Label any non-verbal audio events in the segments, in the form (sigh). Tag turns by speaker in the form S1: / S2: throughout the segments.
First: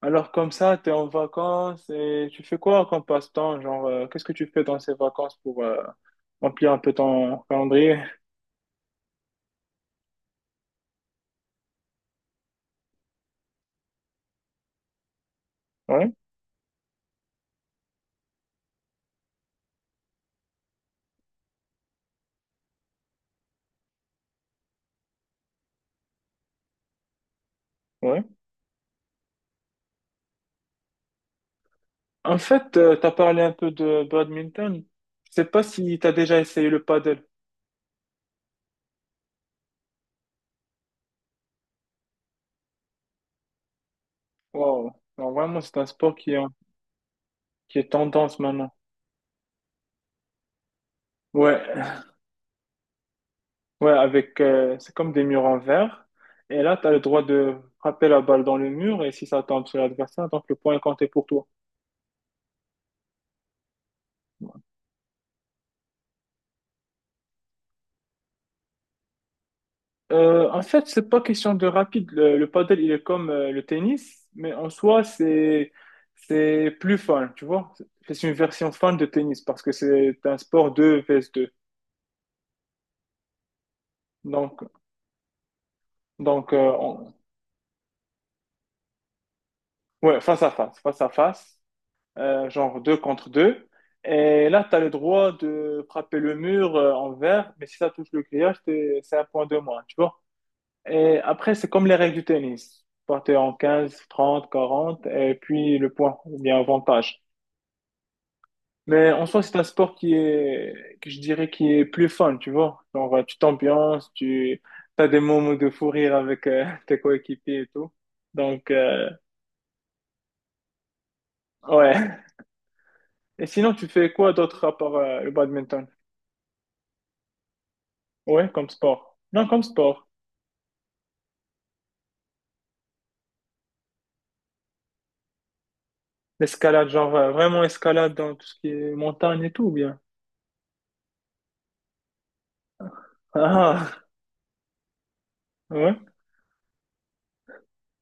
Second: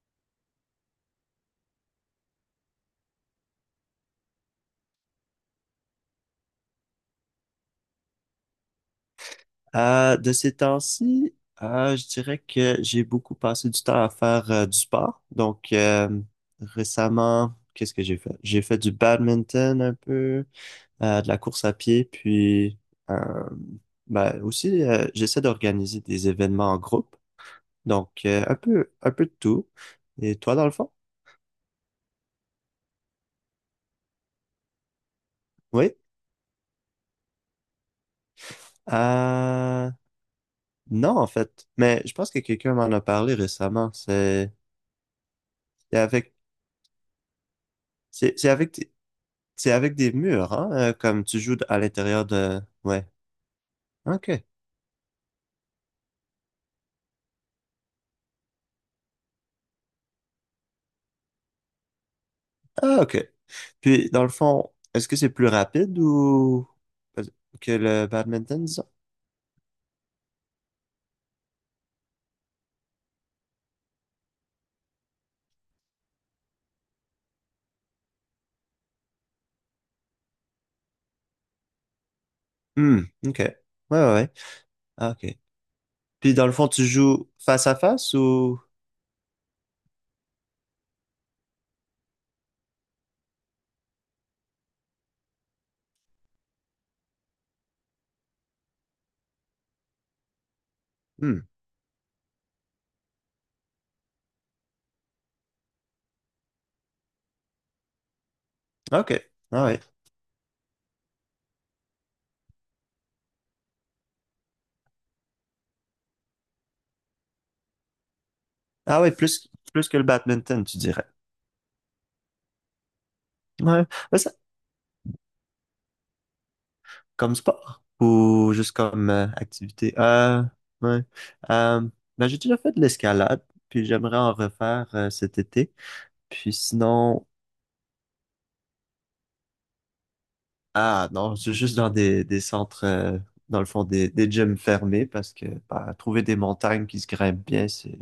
S1: Alors comme ça, tu es en vacances et tu fais quoi comme passe-temps? Genre, qu'est-ce que tu fais dans ces vacances pour remplir un peu ton calendrier?
S2: De ces temps-ci, je dirais que j'ai beaucoup passé du temps à faire du sport. Donc,
S1: Ouais,
S2: récemment, qu'est-ce que j'ai fait? J'ai fait du badminton un peu, de la course à pied, puis euh, ben, aussi, j'essaie d'organiser des événements en groupe. Donc,
S1: ouais.
S2: un peu de tout. Et toi, dans le fond?
S1: En fait, tu as parlé un peu de badminton. Je sais pas
S2: Oui?
S1: si tu as déjà essayé le paddle.
S2: Euh, non, en fait. Mais je pense que quelqu'un m'en a parlé récemment.
S1: Wow. Non, vraiment, c'est un
S2: C'est
S1: sport qui
S2: avec,
S1: est, qui est tendance
S2: c'est c'est
S1: maintenant.
S2: avec C'est avec des murs, hein, comme tu joues à
S1: Ouais,
S2: l'intérieur de. Ouais,
S1: ouais,
S2: ok.
S1: avec, c'est comme des murs en verre. Et là, tu as le droit de frapper la balle dans le mur et si ça tombe sur l'adversaire, donc le point est compté pour toi.
S2: Ah, ok. Puis, dans le fond, est-ce que c'est plus rapide ou que le badminton, disons?
S1: En fait, c'est pas question de rapide. Le padel, il est comme le tennis, mais en soi, c'est plus fun, tu vois. C'est une version fun de tennis parce que c'est un sport 2 vs 2.
S2: Hmm, ok. Ouais, ouais, ouais.
S1: Donc,
S2: Ah, ok. Puis, dans le
S1: donc
S2: fond,
S1: euh,
S2: tu
S1: on-
S2: joues face à face ou.
S1: ouais, face à face, genre 2 contre 2. Et là, tu as le droit de frapper le mur en vert, mais si ça touche le grillage, c'est un point de moins, tu vois. Et
S2: Hmm,
S1: après, c'est comme les règles du tennis. Partez en 15, 30, 40, et puis le point, il y a avantage. Mais
S2: ok.
S1: en soi, c'est
S2: Ah,
S1: un
S2: ouais.
S1: sport qui est, que je dirais, qui est plus fun, tu vois. Genre, tu t'ambiances, tu as des moments de fou rire avec (laughs) tes coéquipiers et tout. Donc,
S2: Ah, ouais, plus, plus que le badminton, tu dirais.
S1: ouais. Et sinon,
S2: Ouais,
S1: tu fais
S2: ouais,
S1: quoi
S2: ça,
S1: d'autre à part le badminton?
S2: comme sport
S1: Ouais,
S2: ou
S1: comme
S2: juste comme
S1: sport. Non, comme
S2: activité.
S1: sport.
S2: Ouais. Euh, ben, j'ai déjà fait de l'escalade, puis j'aimerais en refaire cet été. Puis
S1: L'escalade, genre,
S2: sinon,
S1: vraiment escalade dans tout ce qui est montagne et tout, ou bien.
S2: ah non, c'est juste dans des centres, dans le fond,
S1: Ah,
S2: des gyms fermés parce que
S1: ah. Ouais.
S2: bah, trouver des montagnes qui se grimpent bien, c'est,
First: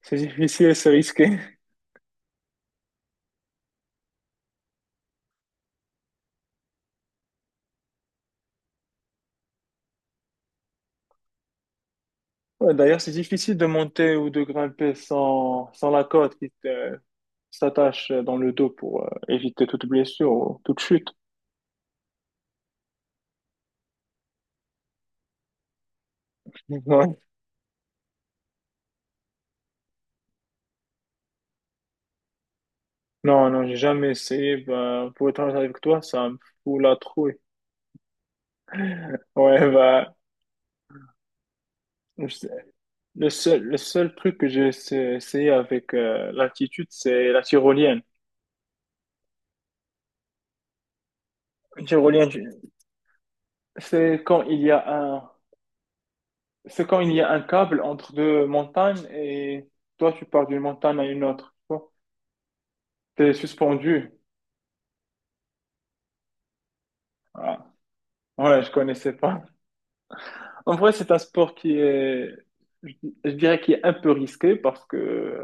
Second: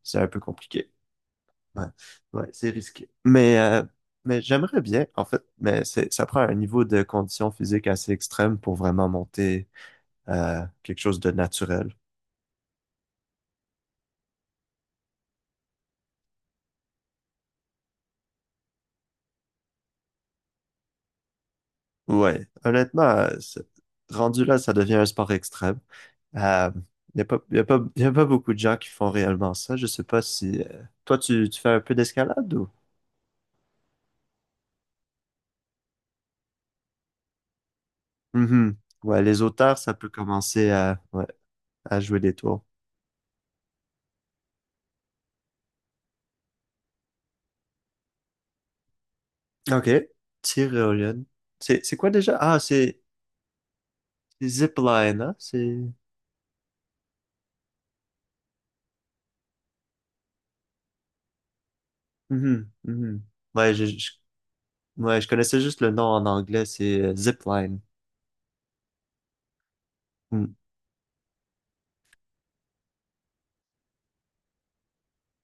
S1: C'est
S2: c'est un peu
S1: difficile, c'est
S2: compliqué.
S1: risqué.
S2: Ouais, ouais, c'est risqué. Mais j'aimerais bien, en fait, mais ça prend un niveau de condition physique assez extrême pour vraiment monter quelque chose de naturel.
S1: Ouais, d'ailleurs, c'est difficile de monter ou de grimper sans la corde qui te, s'attache dans le dos pour éviter toute blessure ou toute chute.
S2: Ouais, honnêtement, rendu là, ça devient un sport extrême. Euh,
S1: (laughs) Ouais.
S2: Il n'y a pas, beaucoup de gens qui font réellement ça. Je sais pas si, toi, tu fais un peu d'escalade ou.
S1: Non, non, j'ai jamais essayé. Bah, pour être honnête avec toi, ça me fout la trouille.
S2: Mhm. Ouais, les
S1: Ouais,
S2: auteurs, ça peut
S1: bah,
S2: commencer à, ouais, à jouer
S1: je
S2: des
S1: sais-
S2: tours.
S1: le seul truc que essayé avec l'altitude, c'est la tyrolienne.
S2: OK. Tyrolienne. C'est,
S1: Une
S2: c'est quoi
S1: Tyrolienne,
S2: déjà?
S1: je-
S2: Ah, c'est
S1: c'est quand
S2: c'est
S1: il y a
S2: zipline,
S1: un,
S2: hein? C'est.
S1: c'est quand il y a un câble entre deux montagnes et toi, tu pars d'une montagne à une autre.
S2: Mhm, mhm.
S1: Tu es
S2: Ouais,
S1: suspendu.
S2: ouais, je connaissais juste le nom en anglais, c'est
S1: Ah,
S2: zipline.
S1: Ouais, je connaissais pas.
S2: Mm.
S1: En vrai, c'est un sport qui est, je je dirais, qui est un peu risqué parce que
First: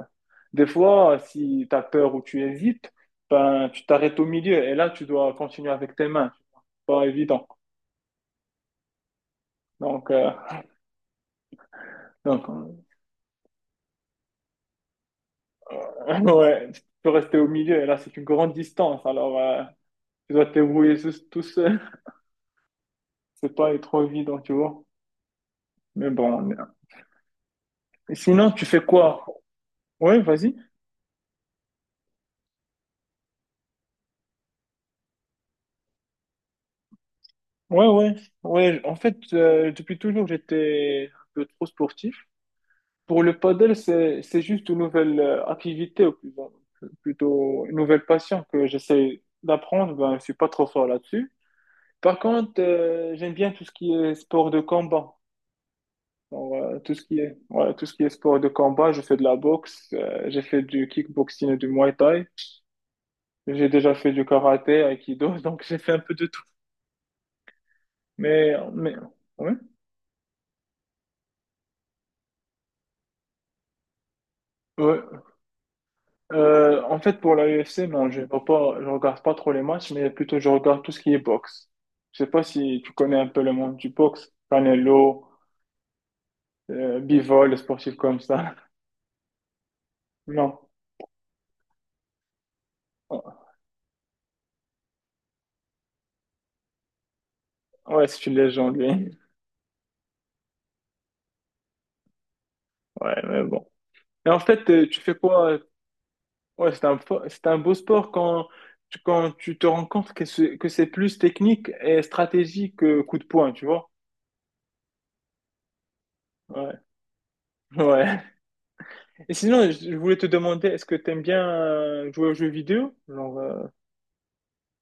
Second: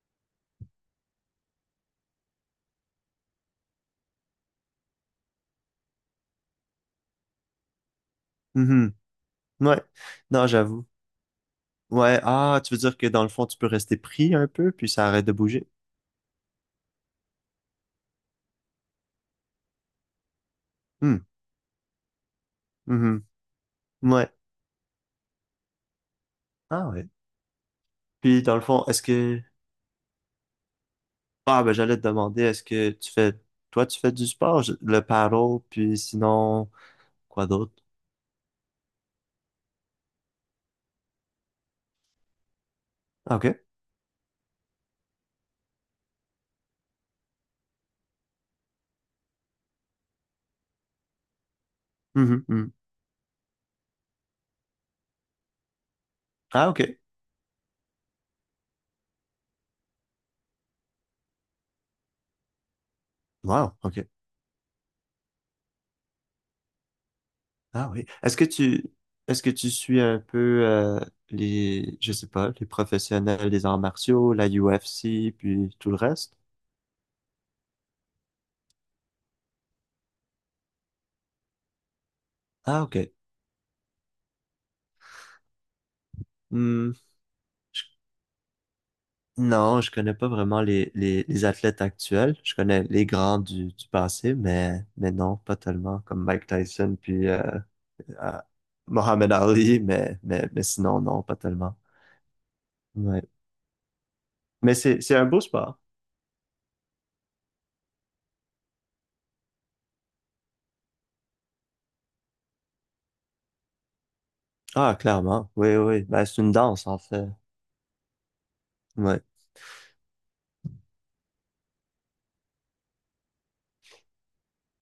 S1: des fois, si tu as peur ou tu hésites, ben, tu t'arrêtes au milieu et là, tu dois continuer avec tes mains. C'est pas évident.
S2: Mhm. Ouais.
S1: Donc, euh,
S2: Non, j'avoue. Ouais,
S1: donc
S2: ah,
S1: euh,
S2: tu veux dire que dans le fond, tu peux rester pris un peu, puis ça arrête de bouger?
S1: (laughs) ouais, tu peux rester au milieu et là, c'est une grande distance. Alors, tu dois te débrouiller
S2: Hmm.
S1: sous- tout seul.
S2: Mhm.
S1: (laughs) C'est pas trop
S2: Ouais.
S1: évident, tu vois. Mais bon,
S2: Ah ouais. Puis
S1: sinon,
S2: dans le
S1: tu fais
S2: fond, est-ce
S1: quoi?
S2: que.
S1: Ouais, vas-y.
S2: Ah, ben j'allais te demander, est-ce que tu fais. Toi, tu fais du sport, le paddle, puis sinon, quoi d'autre?
S1: Ouais, ouais, ouais. En fait, depuis toujours, j'étais un peu trop sportif. Pour
S2: Ah,
S1: le
S2: ok.
S1: paddle, c'est juste une nouvelle activité, ou plus, plutôt une nouvelle passion que j'essaie d'apprendre. Ben, je suis pas trop fort là-dessus. Par
S2: Mhm,
S1: contre,
S2: mhm.
S1: j'aime bien tout ce qui est sport de combat. Donc,
S2: Ah, ok.
S1: tout ce qui est, voilà, tout ce qui est sport de combat, je fais de la boxe, j'ai fait du kickboxing et du muay thai. J'ai
S2: Wow,
S1: déjà
S2: ok.
S1: fait du karaté, aikido, (laughs) donc j'ai fait un peu de tout.
S2: Ah oui.
S1: Mais, mais,
S2: Est-ce que
S1: ouais.
S2: tu suis un peu les. Je sais pas, les professionnels des arts martiaux, la
S1: Ouais.
S2: UFC, puis tout le reste?
S1: En fait, pour la UFC, non, je vois pas, je regarde pas trop les matchs, mais plutôt je regarde tout ce qui est boxe. Je sais pas si
S2: Ah,
S1: tu
S2: ok.
S1: connais un peu le monde du boxe, Canelo,
S2: Hmm.
S1: Bivol, les sportifs comme ça. (laughs)
S2: Non, je connais pas
S1: Non.
S2: vraiment les athlètes actuels. Je connais les grands du passé, mais non, pas tellement, comme Mike Tyson puis
S1: Ouais, c'est une
S2: euh,
S1: légende, lui.
S2: Mohamed Ali, mais sinon, non, pas tellement.
S1: Ouais,
S2: Ouais.
S1: mais bon. Et en fait,
S2: Mais
S1: tu
S2: c'est,
S1: fais
S2: c'est un beau
S1: quoi?
S2: sport.
S1: Ouais, c'est un, c'est un beau sport quand tu te rends compte que c'est plus technique et stratégique que coup de poing, tu vois?
S2: Ah, clairement. Oui, oui. Ben, c'est une
S1: Ouais.
S2: danse, en fait.
S1: (laughs) Ouais.
S2: Ouais.
S1: Et sinon, je voulais te demander, est-ce que t'aimes bien jouer aux jeux vidéo? Genre,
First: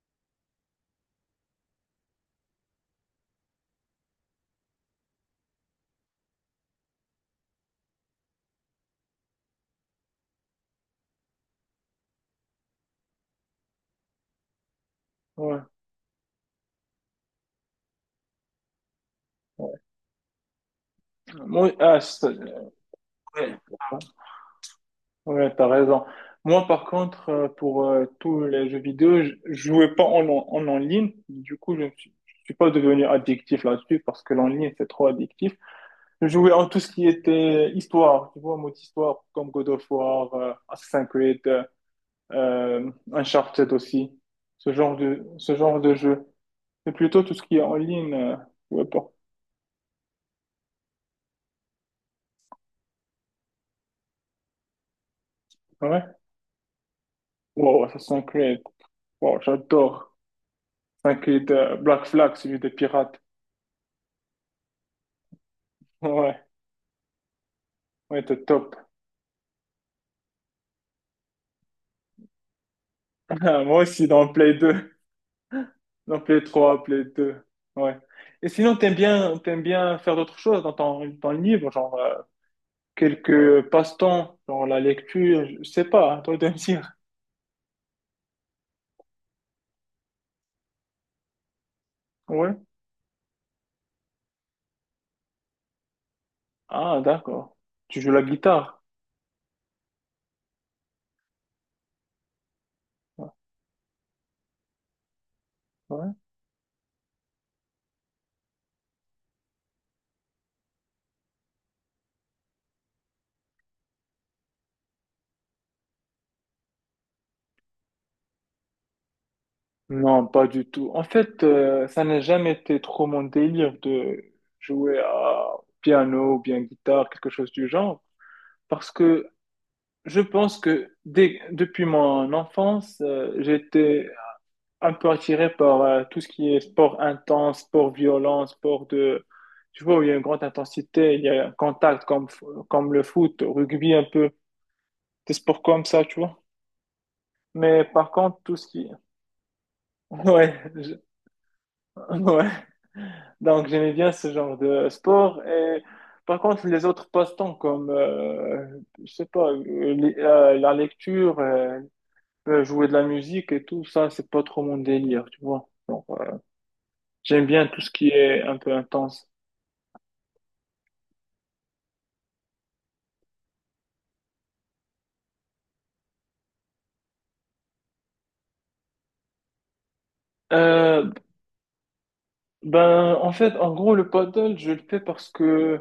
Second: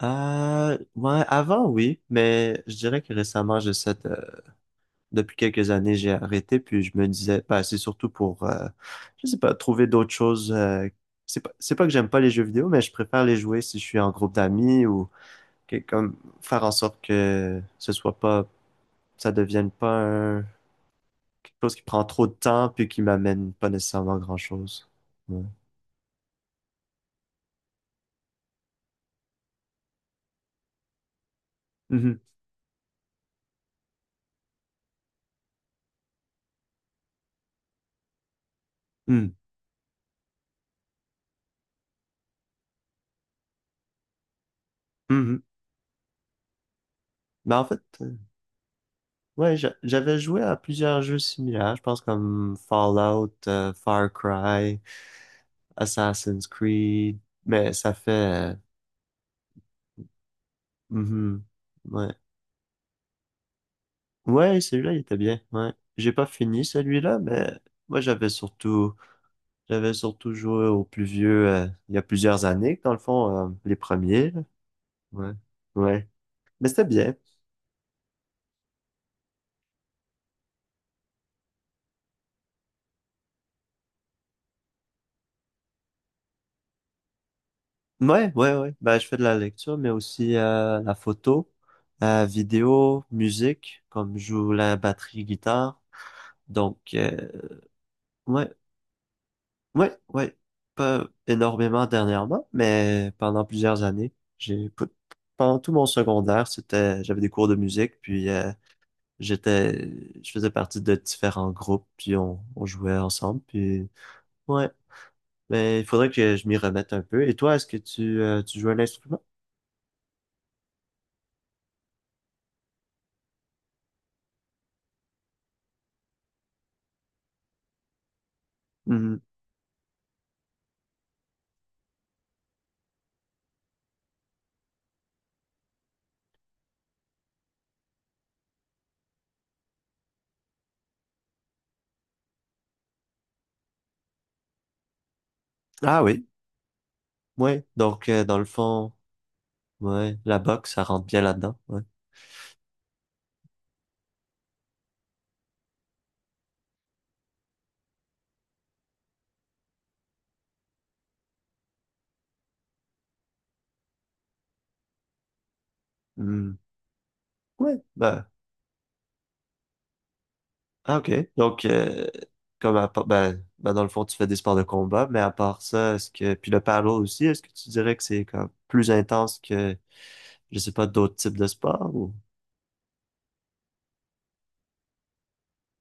S2: Ouais, avant, oui, mais je dirais que récemment, depuis quelques années, j'ai arrêté, puis je me disais, bah, c'est surtout pour, je sais pas, trouver d'autres choses. C'est pas que j'aime pas les jeux vidéo, mais je préfère les jouer si je suis en groupe d'amis ou
S1: ouais.
S2: comme faire en sorte que ce soit pas, ça devienne pas quelque
S1: Moi,
S2: chose qui
S1: ah,
S2: prend trop
S1: c'est-
S2: de temps puis qui m'amène
S1: ouais,
S2: pas nécessairement grand-chose. Ouais.
S1: ouais, t'as raison. Moi, par contre, pour tous les jeux vidéo, je jouais pas en ligne. Du coup,
S2: Mhm.
S1: je suis pas devenu addictif là-dessus parce que l'en ligne, c'est trop addictif. Je jouais en tout ce qui était histoire, tu vois, mode histoire,
S2: Mhm.
S1: comme God of War, Assassin's Creed, Uncharted aussi.
S2: Mhm.
S1: Ce genre de jeu. Mais plutôt tout ce
S2: Mais
S1: qui est
S2: en
S1: en
S2: fait,
S1: ligne, je jouais pas.
S2: ouais, j'avais joué à plusieurs jeux similaires, je pense comme Fallout, Far Cry.
S1: Ouais.
S2: Assassin's Creed. Mais
S1: Wow,
S2: ça fait.
S1: Assassin's Creed. Wow, j'adore.
S2: Mhm.
S1: T'inquiète, Black
S2: Ouais.
S1: Flag, celui des pirates.
S2: Ouais, celui-là, il était bien. Ouais. J'ai pas
S1: Ouais,
S2: fini celui-là, mais moi,
S1: ouais, t'es top.
S2: j'avais surtout joué aux plus vieux, il y a plusieurs années, dans le
S1: (laughs)
S2: fond, les
S1: Moi aussi, dans
S2: premiers, là.
S1: Play 2,
S2: Ouais. Ouais. Mais c'était
S1: Play
S2: bien.
S1: 2, Ouais. Et sinon, t'aimes bien faire d'autres choses dans ton, dans le livre, genre quelques passe-temps, genre la lecture, je sais pas, hein, toi de me dire.
S2: Ouais, ouais, ouais. Ben, je fais de la lecture, mais aussi la photo,
S1: Ouais.
S2: vidéo, musique, comme je joue la batterie guitare. Donc,
S1: Ah, d'accord. Tu joues la
S2: ouais.
S1: guitare.
S2: Ouais, ouais. Pas énormément dernièrement, mais
S1: Ouais.
S2: pendant plusieurs années, pendant tout mon
S1: Ouais.
S2: secondaire, c'était j'avais des cours de musique, puis j'étais je faisais partie de différents groupes, puis on jouait ensemble, puis ouais, mais il faudrait que je m'y remette un peu. Et toi, est-ce que tu joues un instrument?
S1: Non, pas du tout. En fait, ça n'a jamais été trop mon délire de jouer à piano ou bien guitare, quelque chose du genre, parce
S2: Mhm.
S1: que je pense que depuis mon enfance, j'étais un peu attiré par tout ce qui est sport intense, sport violent, sport de... Tu vois, où il y a une grande intensité, il y a un contact comme, comme le foot, rugby un peu, des sports comme
S2: Ah
S1: ça, tu
S2: oui,
S1: vois.
S2: ouais.
S1: Mais
S2: Donc
S1: par
S2: dans
S1: contre,
S2: le
S1: tout ce qui...
S2: fond, ouais,
S1: (laughs)
S2: la
S1: Ouais,
S2: boxe, ça
S1: je-
S2: rentre bien là-dedans, ouais.
S1: (laughs) ouais. Donc j'aimais bien ce genre de sport. Et par contre, les autres passe-temps comme, je sais pas, la lecture, jouer de la musique et tout ça, c'est pas trop mon délire, tu vois. Donc,
S2: Mhm.
S1: j'aime bien tout
S2: Ouais,
S1: ce qui
S2: bah,
S1: est un peu intense.
S2: ah, ok. Donc, comme ben, dans le fond, tu fais des sports de combat, mais à part ça, puis le paddle aussi, est-ce que tu dirais que c'est comme plus intense que, je sais pas,
S1: Euh,
S2: d'autres types de sports ou?
S1: ben, en fait, en gros, le paddle, je le fais parce que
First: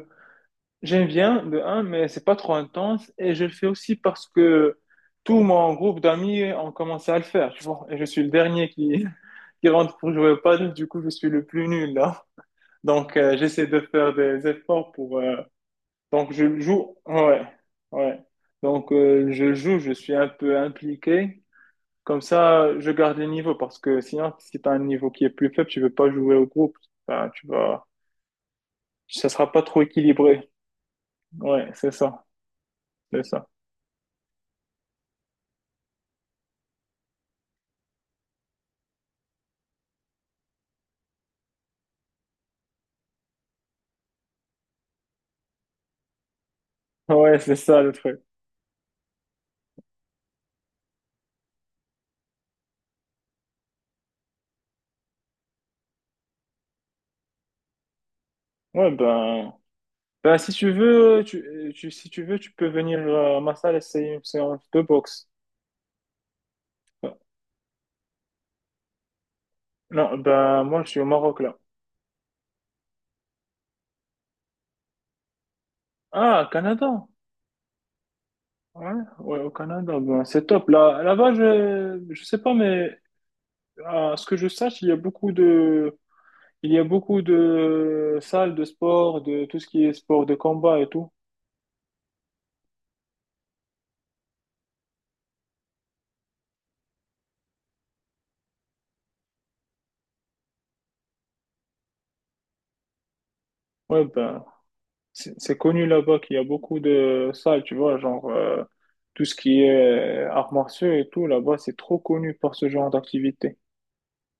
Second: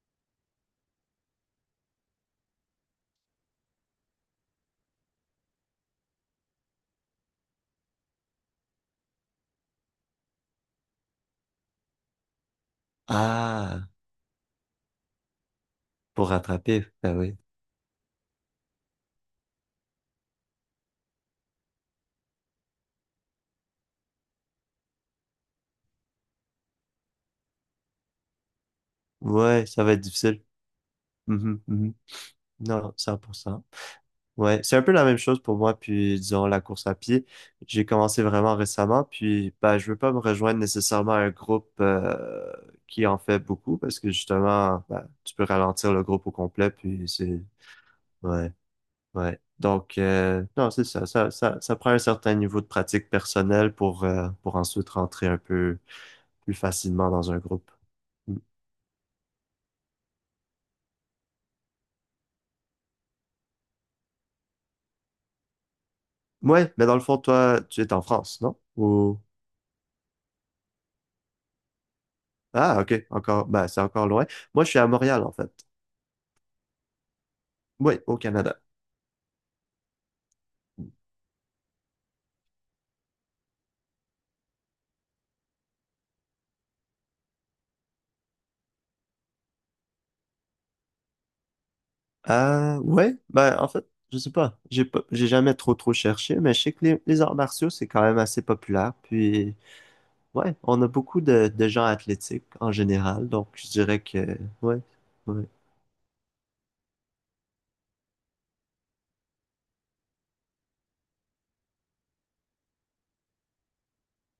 S1: j'aime bien de un, mais c'est pas trop intense et je le fais aussi parce que tout mon groupe d'amis ont commencé à le faire, tu vois. Et je suis le dernier qui, (laughs) qui rentre pour jouer au paddle, du coup je suis le plus nul là. Donc j'essaie de
S2: Ah,
S1: faire des efforts pour.
S2: pour
S1: Donc je le
S2: rattraper,
S1: joue,
S2: ben oui.
S1: ouais, ouais. Donc je joue, je suis un peu impliqué. Comme ça, je garde le niveau parce que sinon, si t'as un niveau qui est plus faible, tu ne veux pas jouer au groupe. Enfin, tu vas, ça sera pas
S2: Ouais,
S1: trop
S2: ça va être difficile.
S1: équilibré.
S2: Mhm,
S1: Ouais, c'est
S2: mhm.
S1: ça,
S2: Non,
S1: c'est ça.
S2: 100%. Ouais, c'est un peu la même chose pour moi, puis disons la course à pied. J'ai commencé vraiment récemment, puis bah, je veux pas me rejoindre nécessairement à un groupe qui en fait beaucoup, parce que justement, bah, tu peux ralentir le groupe au complet, puis
S1: Ouais,
S2: c'est.
S1: c'est ça le truc.
S2: Ouais, ouais. Donc, non, c'est ça, prend un certain niveau de pratique personnelle pour ensuite rentrer un peu plus facilement dans un groupe. Mm.
S1: Ouais, ben, ben si tu veux, si tu veux, tu peux venir à ma salle essayer une séance de boxe.
S2: Ouais, mais dans le fond, toi, tu es en France, non? Ou.
S1: Non, ben, moi, je suis au Maroc, là.
S2: Ah, ok, encore, bah, c'est encore loin. Moi, je suis à Montréal, en fait.
S1: Ah, Canada.
S2: Ouais, au Canada.
S1: Ouais, ouais, au Canada, ben, c'est top. Là, là-bas, je sais pas, mais à ce que je sache, il y a beaucoup de, il y a beaucoup de salles de sport, de tout ce qui est sport de combat et tout.
S2: Ouais, ben en fait, je sais pas. J'ai jamais trop trop cherché, mais je sais que les arts martiaux, c'est quand même assez populaire. Puis, ouais, on a beaucoup de gens athlétiques en général, donc je dirais
S1: Ouais,
S2: que,
S1: ben,
S2: ouais,
S1: C'est
S2: ouais.
S1: c'est connu là-bas qu'il y a beaucoup de salles, tu vois, genre tout ce qui est arts martiaux et tout, là-bas, c'est trop connu pour ce genre d'activité.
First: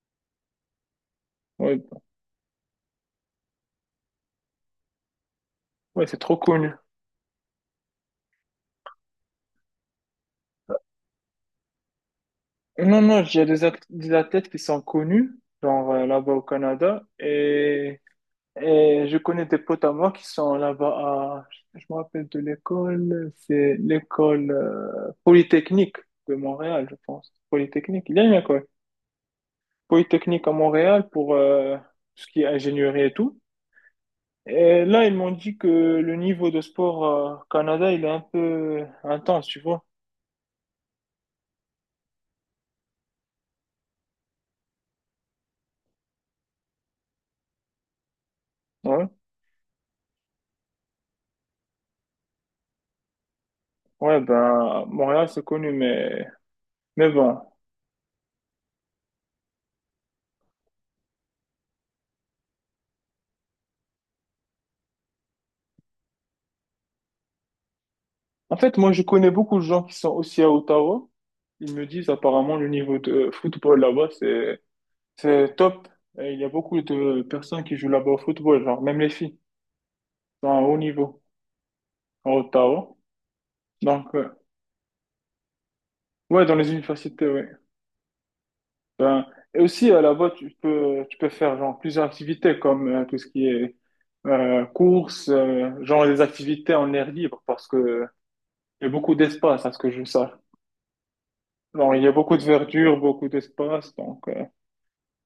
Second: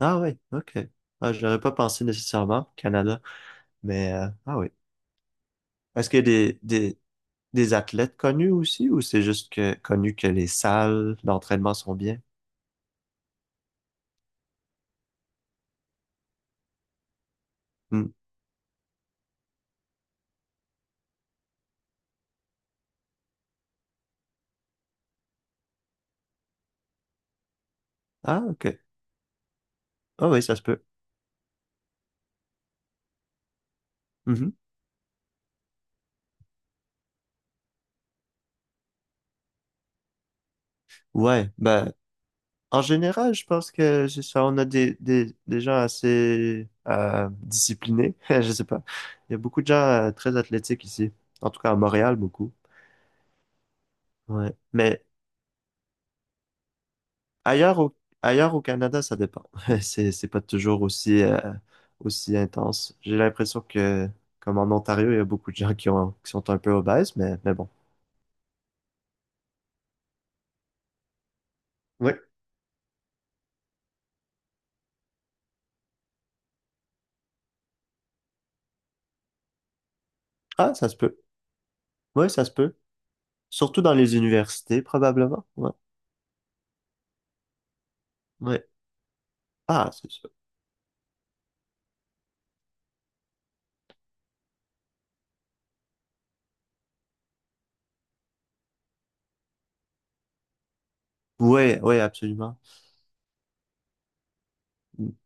S2: Ah ouais, ok. Ah, j'aurais pas
S1: Ouais,
S2: pensé nécessairement au Canada, mais ah oui.
S1: ouais,
S2: Est-ce
S1: c'est
S2: qu'il y a
S1: trop
S2: des,
S1: connu.
S2: des, des athlètes connus aussi, ou c'est juste que connu que les salles d'entraînement sont bien?
S1: Non, non, il y a des athlètes qui sont connus, genre là-bas au Canada,
S2: Hmm.
S1: et je connais des potes à moi qui sont là-bas à, je me rappelle de l'école, c'est l'école Polytechnique de Montréal, je pense. Polytechnique, il y a une
S2: Ah,
S1: école.
S2: ok. Ah oui,
S1: Polytechnique à
S2: ça se peut.
S1: Montréal pour tout ce qui est ingénierie et tout.
S2: Mhm.
S1: Et là, ils m'ont dit que le niveau de sport Canada, il est un peu intense, tu vois.
S2: Ouais, ben, en général, je pense que c'est ça. On a des gens assez disciplinés. (laughs) Je sais pas.
S1: Ouais.
S2: Il y a beaucoup de gens très athlétiques ici. En tout cas, à Montréal, beaucoup.
S1: Ouais,
S2: Ouais.
S1: ben,
S2: Mais
S1: Montréal, c'est connu, mais bon.
S2: ailleurs au, ailleurs au Canada, ça dépend. (laughs) C'est pas toujours aussi intense. J'ai l'impression que, comme en Ontario, il y a beaucoup de gens qui sont un peu obèses, mais bon.
S1: En fait, moi, je connais beaucoup de gens qui sont aussi à Ottawa. Ils me disent
S2: Ouais.
S1: apparemment le niveau de football là-bas, c'est top. Et il y a beaucoup de personnes qui jouent là-bas au football, genre même les filles, sont à un
S2: Ah,
S1: haut
S2: ça se peut.
S1: niveau
S2: Ouais,
S1: à
S2: ça se peut.
S1: Ottawa.
S2: Surtout dans
S1: Donc,
S2: les universités, probablement. Ouais.
S1: ouais, dans les universités, ouais.
S2: Ouais.
S1: Ben, et aussi,
S2: Ah, c'est ça.
S1: là-bas, tu peux faire genre, plusieurs activités comme tout ce qui est course, genre des activités en air libre parce que il y a beaucoup d'espace à ce que je sache.
S2: Oui,
S1: Genre,
S2: oui,
S1: il y a beaucoup de
S2: absolument.
S1: verdure, beaucoup d'espace. Donc,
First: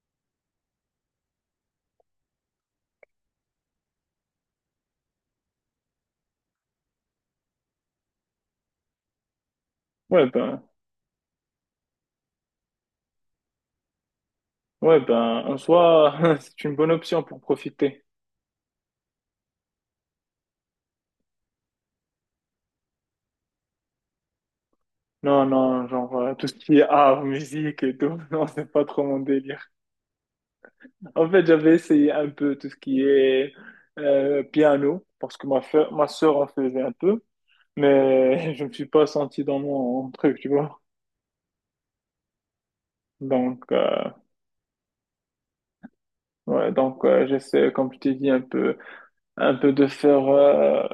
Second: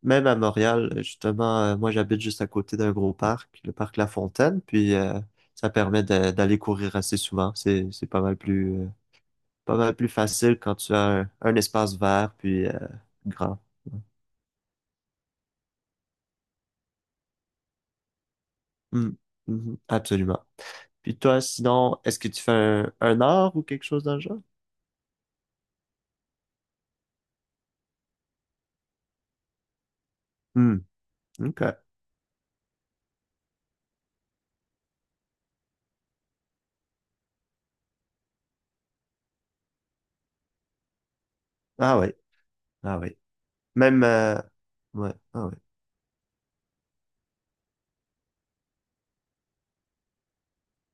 S2: Même à Montréal, justement, moi j'habite juste à côté d'un gros parc, le parc La Fontaine, puis ça permet d'aller courir assez souvent. C'est pas mal plus
S1: ouais,
S2: facile
S1: ben,
S2: quand tu as un espace vert, puis grand. Ouais.
S1: ouais, ben, en soi, (laughs) c'est une bonne option pour profiter.
S2: Mm, mhm, absolument. Puis toi, sinon, est-ce que tu fais un art ou quelque chose dans le genre?
S1: Non, non, genre, tout ce qui est art, musique et tout, (laughs) non, c'est pas trop mon délire.
S2: Hmm,
S1: En fait,
S2: OK.
S1: j'avais essayé un peu tout ce qui est piano parce que ma sœur en faisait un peu. Mais (laughs) je me suis pas senti dans mon truc, tu vois.
S2: Ah oui, ah oui.
S1: Donc,
S2: Même, euh, ouais, ah oui.
S1: ouais, donc j'essaie, comme je t'ai dit, un peu de faire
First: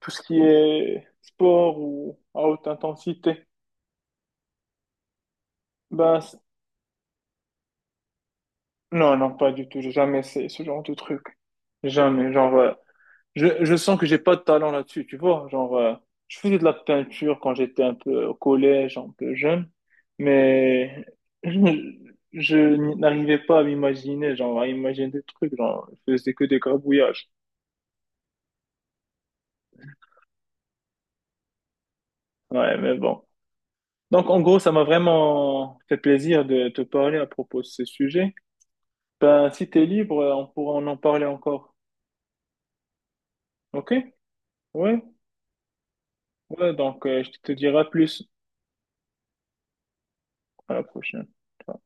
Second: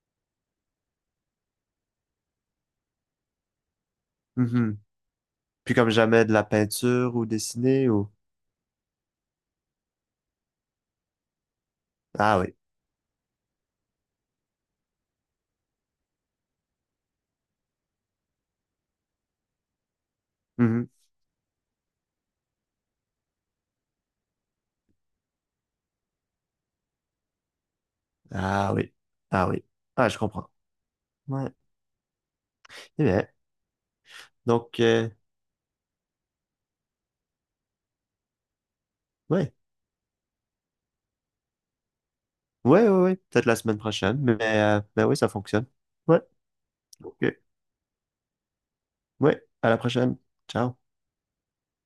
S1: tout ce qui est sport ou à haute intensité.
S2: Mhm. Puis comme
S1: Ben,
S2: jamais de
S1: c-
S2: la peinture ou dessiner ou.
S1: non, non, pas du tout. J'ai jamais essayé ce genre de truc. Jamais.
S2: Ah
S1: Genre,
S2: oui.
S1: je sens que j'ai pas de talent là-dessus, tu vois. Genre, je faisais de la peinture quand j'étais un peu au collège, un peu jeune,
S2: Mhm.
S1: mais je, je n'arrivais pas à m'imaginer, genre, à imaginer des trucs, genre, je faisais que des gribouillages.
S2: Ah oui. Ah oui. Ah, je comprends. Ouais.
S1: Ouais, mais
S2: Eh
S1: bon.
S2: bien,
S1: Donc, en gros, ça
S2: donc,
S1: m'a vraiment fait plaisir de te parler à propos de ce sujet. Ben,
S2: ouais.
S1: si t'es libre, on pourra en parler encore.
S2: Ouais, ouais, ouais. Peut-être la semaine
S1: Ok?
S2: prochaine, mais, euh,
S1: Ouais?
S2: mais oui, ça fonctionne. Ouais.
S1: Ouais, donc,
S2: OK.
S1: je te dirai plus
S2: Ouais. À la prochaine.
S1: à
S2: Ciao.
S1: la prochaine. Ciao.